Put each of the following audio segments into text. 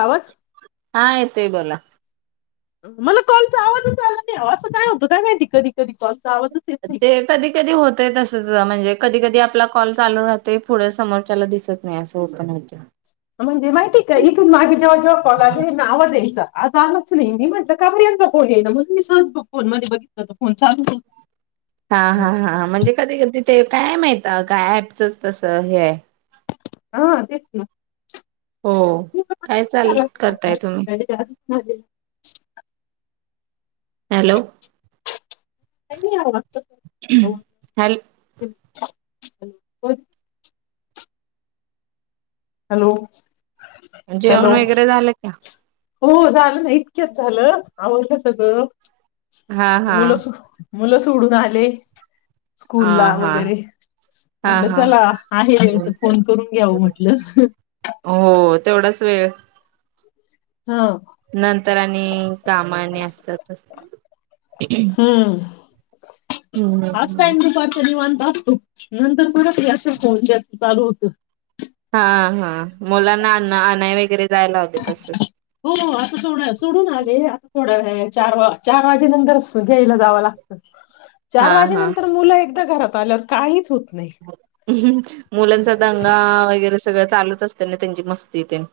आवाज हां येतोय बोला. मला कॉलचा आवाजच आला नाहीअसं काय होतं माहिती कधी कधी कॉलचा आवाज ते कधी कधी होतय तसच म्हणजे कधी कधी आपला कॉल चालू राहतोय. पुढं समोरच्याला दिसत नाही असं ओपन होत म्हणजे माहिती का इथून मागे जेव्हा जेव्हा कॉला आले ना आवाज आज आलाच नाही. मी म्हटलं काबर यांचा फोन येत नाही. मी सहज फोन मध्ये बघितलं तर फोन चालूच होता. हा हा हा म्हणजे कधी? ते काय माहित काय अँपचच तसं हे हाय. हा तेच ना. हो काय चालय करताय तुम्ही? [unintelligible] हॅलो. का नाही आहों आमचं. Hello [unintelligible] hello. हॅलो जेवण वगैरे झालं का? हो झालं ना इतक्यात झालं आवरलं सगळ. हां हां. मुलं सोडून आले. अ स्कूल ला हा वगैरे हा म्हटलं हा. चला आहे, तर फोन करून घ्याव म्हटलं. [unintelligible] थोडाच वेळ हा नंतर आणि काम आणि असतात. हम्म. हम्म हम्म [unintelligible] बघ तू नंतर परत याच्या फोन चालू होतो. हा हा. मुलांना आण आणाय वगैरे जायला लावते तस. हो आता सोडा सोडून आले आता थोड्या चार वा चार वाजे नंतर द्यायला जावं लागतं. चार हा वाजे हा नंतर मुलं एकदा घरात त आल्यावर काहीच नाही मुलांचा दंगा वगैरे सगळं. चालूच असते ना त्यांची मस्तीे तेन.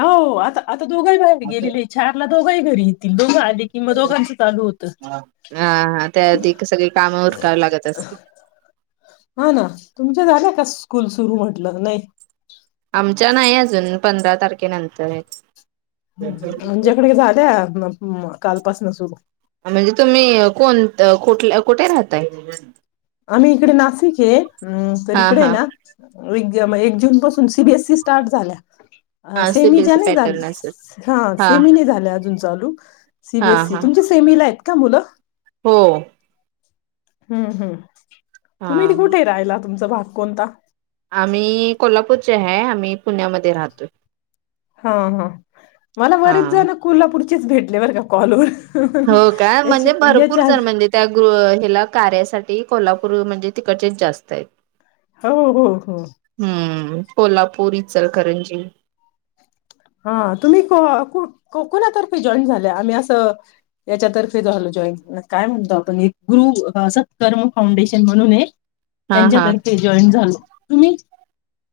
हो आता. आता दोघही बाहेर गेलेलेय चारला दोघही घरी दोघ. किंवा दोघांच चालू होत हा त्या आधी सगळी कामं उरकावी लागत असतील. हा ना तुमच्या झाल्या का स्कूल सुरू म्हटलं नाही‌. आमच्या नाही अजून पंधरा तारखेनंतर. हम्म आमच्याकडे झाल्या म कालपासनं सुरू. म्हणजे तुम्ही कोणत कुठल कुठे राहताय. आम्ही इकडे नाशिकेचे हम्म तर हा इकडे हा. ना विगं एक जून पासून सीबीएससी स्टार्ट झाल्या. हा सेमीच्या सीबीएसई नाही पॅटर्न असेल हाय, हा सेमी नाही झाल्या अजून चालू हा सीबीएससी हा तुमच्या सेमी ला आहेत मुलं हो. हम्म हम्म. तुम्ही हा. बी कुठे राहिला. तुमचा भाग कोणता आम्ही कोल्हापूर आम्ही पुण्यामध्ये राहतोय.. हो हो मला हा. बरेच जण कोल्हापूर भेटले बरं का कॉलवर. हो का याच्या म्हणजे भरपूर याच्या जण म्हणजे त्या गृ ह्याला कार्यासाठी. कोल्हापूर म्हणजे तिकडचेच जास्त आहेत. हो हो हो. हम्म कोल्हापूर इचलकरंजी. हा तुम्ही को कु कोणातर्फे जॉईनड झाले आम्ही असं याच्यातर्फे झालो जॉईन काय म्हणतोता ग्रुप सत्कर्म फाउंडेशन म्हणूने. हा हा. त्यांच्यातर्फे जॉईड झालो. तुम्ही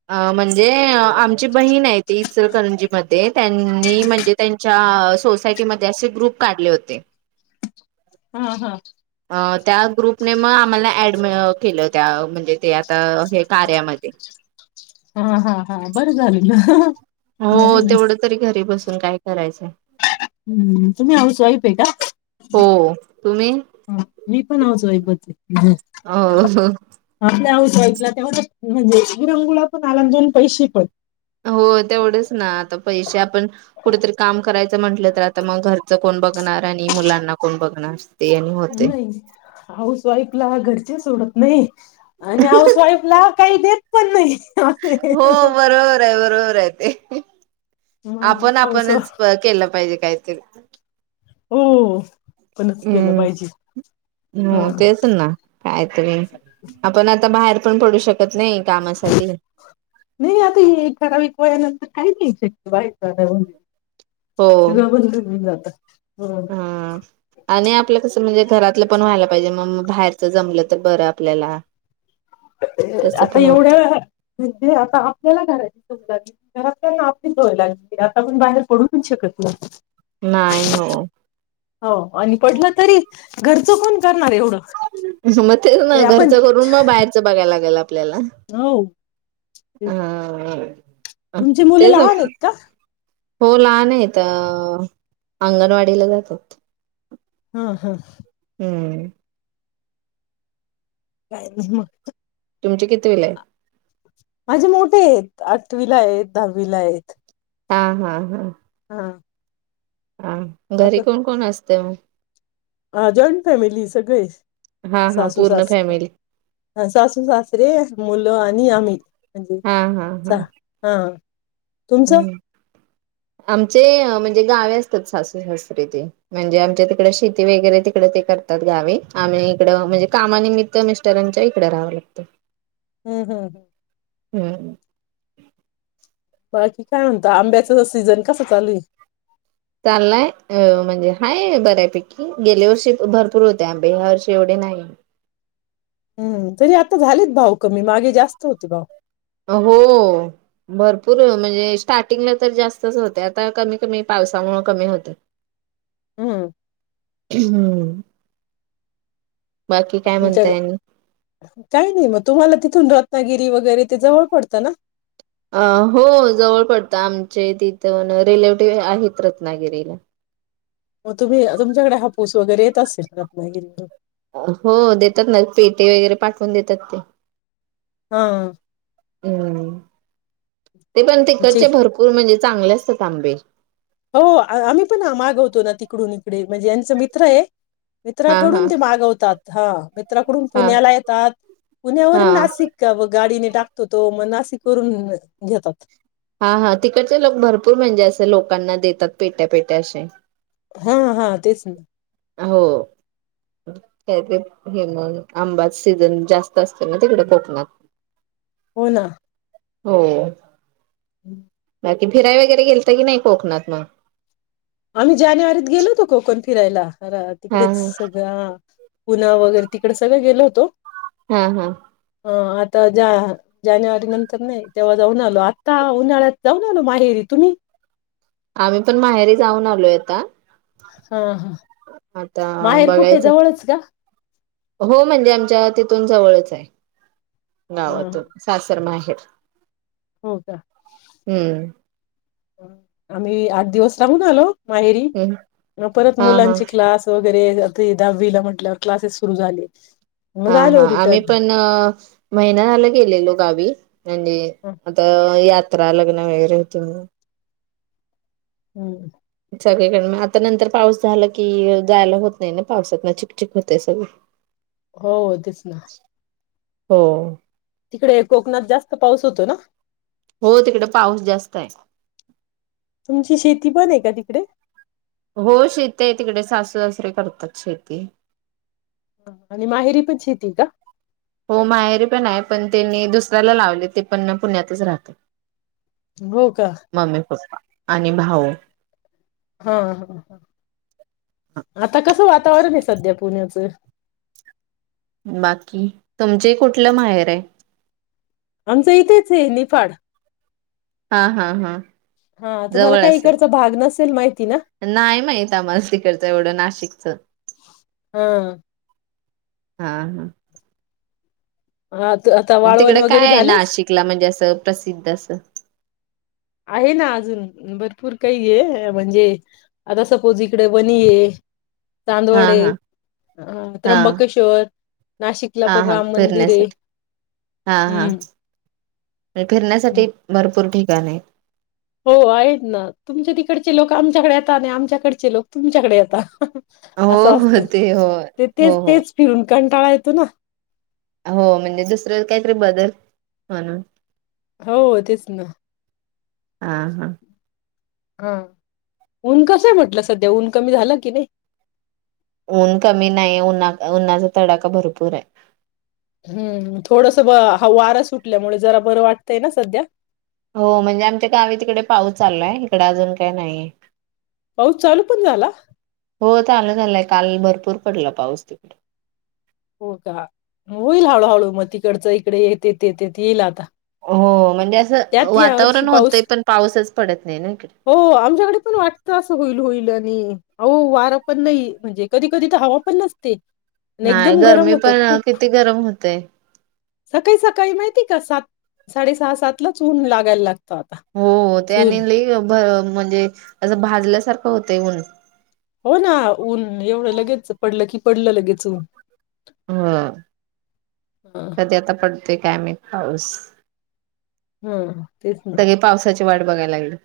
अ म्हणजे ते त्यांनी म्हणजे त्यांच्या सोसायटी मध्येअसे ग्रुप काढले होते. हा हा. त्या ग्रुपने मग आम्हाला ऍडम केलं त्या म्हणजे ते आता. कार्यामध्ये हा हा हा बरं झालं ना बरं हो आहे ना तेवढं तरी, घरी बसून काय करायचंय. हम्म तुम्ही हौस वाइफ. पेटा हो. तुम्ही ह मी पण हाऊस वाईफ. बज. हम् हो आपल्या हौस वाइफला तेव्हा म्हणजे विरंगोळा पण आला दोन पैसे पन हो तेवढेच ना आता पैसे आपण कुठेतरी काम करायचं म्हटलं तर आता मग घरचं कोण बघणार आणि मुलांना कोण बघणार? ते आणि होते. नाही हाऊस वाईफला घरच्या सोडत नाही. नाही. आणि हाऊस वाईफ ला काही देत पण नाही असे अ आपण हाऊस वाईफ आपणच केलं पाहिजे. कायतरी हो. पणच केलं पाहिजे हम्म हा हो तेच ना कायतरी आपण आता बाहेर पण पडू शकत नाही कामासाठी नाही नाही आता ही एक ठराविक वय हाय ना आता. क [inaudible] नाही शक बाय. सगळं भरूनच घेऊन जातात. [unintelligible] हम आणि आपलं कसं म्हणजे घरातलं पण व्हायला पाहिजे मग बाहेरच जमलं तर बर आपल्याला तसं आता पण एवढ्या होत वेळात म्हणतील आता आपल्याला घरातील सोडतात. घरातल्यांना आपली सवय लागली आता आपण बाहेर पडूच शकत नाही. नाही हो हो आणि पडलं तरी घरचं कोण करणार एवढं. मग तेच ना ते आपण घरचं करून मग बाहेरच. बघायला लागले आपल्याला आपल्याला हम् तुमचे मुल तेच लहान येत का? हो लहान येत अ अंगणवाडीला जातात. हा ह. हम्म. काय नइ मग तुमची कितवीलाये? माजे मोठे येत आठवीलायेत, दहावीलायेत. हां-हां-हां हां हां, घरी कोण कोण अस ते म् हां जॉईंट फॅमिलीय सगळे. हा हा सासू पूर्ण सास फॅमिली हं सासू सासरे मुलं आ नी आम्ही म्हणजे सहा हां-हां-हां हा तुमचं हम्, आमचे मन ते गावी असतात सासू सासरी ते. म्हणजे आमच्या तिकडं शेती वगैरे तिकडे ते करतात गावे. आणि इकडं म्हणजे कामानिमित्त मिस्टरांच्या इकडे राहावं लागतं. हम्-हम्-हम् हम्म बाकी काय म्हणता? आंब्याचं सीझन कसं चालूये? चाललाय अं म्हणजे हाय बऱ्यापैकी. गेल्या वर्षी भरपूर होते आंबे ह्या वर्षी एवढे नाही. हम्म, तरी आता झालेत भाव कमी मागे जास्त होते भाव. हो, भरपूर म्हणजे स्टार्टिंगला तर जास्तच होते. आता कमी-कमी पावसामुळे कमी होतंय. हम् हम्म बाकी [unintelligible] काय म्हणताय आणि काही नाही म तुम्हाला तिथून रतगी ते वगैरे ते जवळ पडत ना? अं हो, जवळ पडतं आमचे तिथ न रिलेटिव आहेत रत्नागिरीला. म तुम्ही तुमच्याकडे हापूस वगैरे येत असेल रत्नागिरीहुन. हो देतात ना पेटे वगैरे पाठवून देतात ते. हां अम् ते पण जे तिकचे भरपूर म्हणजे चांगले असतेत आंबे. हो, आम्ही पणा मागवतो ना तिकडून. इडे म्हणजे यांचा मित्र ए. हा हा मित्राकडून ते मागवतात. हां म्त्राकडून हा पुण्याला येतात. हा पुण्यावरून नासिक का मग? गाडीने टाकतो तो, म नासिक वरून घेतात. हां-हां तिकडचे लोक भरपूर म्हणजे असे लोकांना देतात पेट्या पेट्या अशे. हां-हां तेच ना. हो, [unintelligible] आंबाच सीझन जास्त असतो ना तिकडे कोकणात. हो ना हो [inaudible] अते फिरायला कधी गेलते की नाही कोकणात म. आम्ही जानेवारीत गेलो होतो कोकण फिरायला [unintelligible] हा तिकडेच हा सगळ पुणं वगैरे तिकडे सगले गेलो होतो हम् हम् अ आता जा जानेवारी नंतर नाही तेव्हा जाऊन आलो आता उन्हाळ्यात जाऊन आलो माहेरी तुम्ही आम्ही पण माहेरी जाऊन आलोय आता हा हा आता माहेर कुठे बघायचं जवळच का हो म्हणजे आमच्या तिथून जवळचये हा गावात सासर मा [unintelligible] हो का आम्ही आठ दिवस राहून आलो माहेरी हम्म मग परत हा हा मुलांची क्लास वगैरे आता हे दहावीला म्ह ल्या क्लासेस सुरु झाले मग हा हा आलो आम्ही रिटर्न पण अ महिना झाला गेलेलो गावी म्हणजे आता यात त्रा लग्न वैगरे होत म्हणून हम्म सगळीकडून आता नंतर पाऊस झाला की जायला होत नाही ना पावसात ना चिकचिक होते सगळ हो हो तेच ना हो तिकडे कोकणात जास्त पाऊस होतो ना हो तिकडे पाऊस जास्त ये तुमची शेती पण आहे का तिकडे हो शेेतिय आहे तिकडे सासू सासरे करतात शेती आणि माहेरी पण शेती ये का हो माहेरी पण आहे पण त्यांनी दुसऱ्याला लावले ते पण पुण्यातच राहतात हो का? मम्मी पप्पा आणि भाऊ. हा हा ह आता कसं वात [unintelligible] सध्या पुण्याच बाकी तुमचेय कुठलं माहेर ये. आमचं इथेच आहे निफाड हा हा हा हा तुम्हाला जवळ काही असेल इकडचा भाग नसेल माहिती ना नाही माहित आम्हास तिकडच एवढं नाशिकच हा हां हां आ, त- आता वाळवण तिकड वगैरे काय आहे झालंच नाशिकला म्हणजे असं प्रसिद्ध असं आहे ना अजून भरपूर काही आहे म्हणजे आता सपोज इकडे वनी आहेत हा चांदवड आहे हा अ हा त्र्यंबकेश्वर नाशिकला हा पण हा राम मंदिर आहे फिरण्यासाठी हा हा हम् ह का नाही. हो आहेत ना तुमचे तिकडचे लोक आमच्याकडे येतात, आणि आमच्याकडचे लोक तुमच्याकडे येतात. हो हो ते होय हो तेच हो.. तेच फिरून कंटाळा येतो ना. हो म्हणजे दुसरे काहीतरी बदल म्हणून हो हो तेच ना. हा हा हा ऊन कसंय म्हटलं सध्या ऊन कमी, झाल की नाही. ऊन कमी नाही उन्हा उन्हाचा तडाखा भरपूर आहे. हम्म थोडस ब, वारा सुटल्यामुळे जरा बरं वाटतंय ना सध्या. हो म्हणजे आमच्या गावी तिकडे पाऊस चाललायंं इकडं अजून काही नाहिये. पाऊस चालू पण झाला? हो चालु झालाय काल भरपूर पडला पाऊस तिकडे. हो का होईल हळूहळू मग तिकडंच इकडे येतेत येतेत येईल आता. हो‌ हो. म्हणजे असं त्यात या वर्षी वातावरण होतंय पाऊस पण पाऊसच पडत नाही ना इकडे. हो, आमच्याकडे पण वाटत असं होईल, होईल., आणि अहो वारं पण नाही म्हणजे कधी कधी तर हवा पण नसते. आणि नाही एकदम गरम गरमी होतं पण किती गरम होतयं. सकाळी सकाळी माहिती का सात साडे सहा सात. [unintelligible] ऊन लागायं लागतयं. हो हो ते आणि [unintelligible] म्हणजे असं भाजल्यासारखं होतयं ऊन. हो ना ऊन एवढं लगेच पडलं की पडलं लगेच ऊन. हा हां, कधी आता पड ते काय माहीत पाऊस. हं. सगळें पावसाचे- वाट बघायं लागलेत.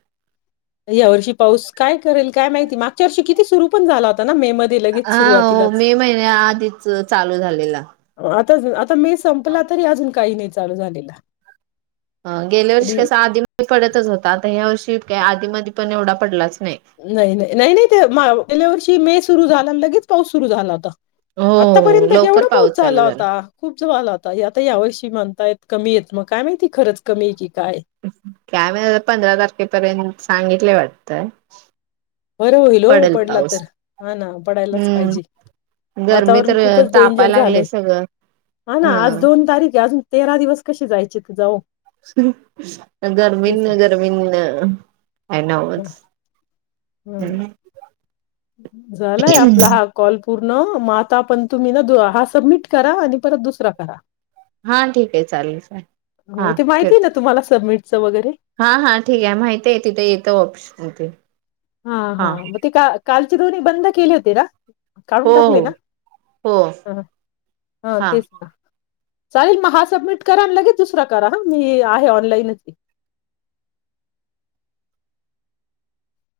या वर्षी पाऊस काय करेल काय माहिती मागच्या वर्षी किती सुरू पण झाला होता ना मेमध्ये लगेच हा ओ सुरुवातीलाच. मे महिन्या आधीच चालू झालेला. [inaudible] मे संपला तरी अजून काही नाही चालू झालेला. ह गेल्या वर्षी कधी कस आधी पडतच होता, आता ह्या वर्षी.. [unintelligible] आधी मधी पण एवढा पडलाच. नाही. नाही नाही नाही नाही तेे गेल्या वर्षी मे- सुरु झाल्या लगेच पाऊस सुरु झाला होता.. हो आतापर्यंत लवकर केवढा पाऊस चालू झाला होता. खूप चो आला होता आता या वर्षी म्हणतायेत कमी येत. मग काय माहिती खरच कमी आहे की काय? काय माहित आता पंधरा तारखेपर्यंत सांगितलंय वाट [inaudible] बरं होईल हो पडला तर हा ना. पडायलाच पाहिजे हम्म गरमी वातावरण तर खूपच तापाय डेंजर लागले झालंय. सगळं हा ना आज दोन तारीख आहे अजून तेरा दिवस कसे जायचेत जाओ तेच ना. गर्मीनं गर्मीन काय नव्हंच हम्म. झालाय आपला हा कॉल पूर्ण मग आता पण तुम्ही ना हा सबमिट करा आणि परत दुसरा करा. हा ठीक आहे चालेल, चालेल हा ठेवते. च वगैरे हा, हा ठीक आहे माहिती आहे तिथे येतो ऑप्शन ते हा, हा मग ते का कालचे दोन्ही बंद केले होते ना? काढून हो टाकले ना? हो हो हं हा हा तेच ना. चालेल मग हा सबमिट करा आणि लगेच दुसरा करा ह मी आहे ऑनलाईनच आहे.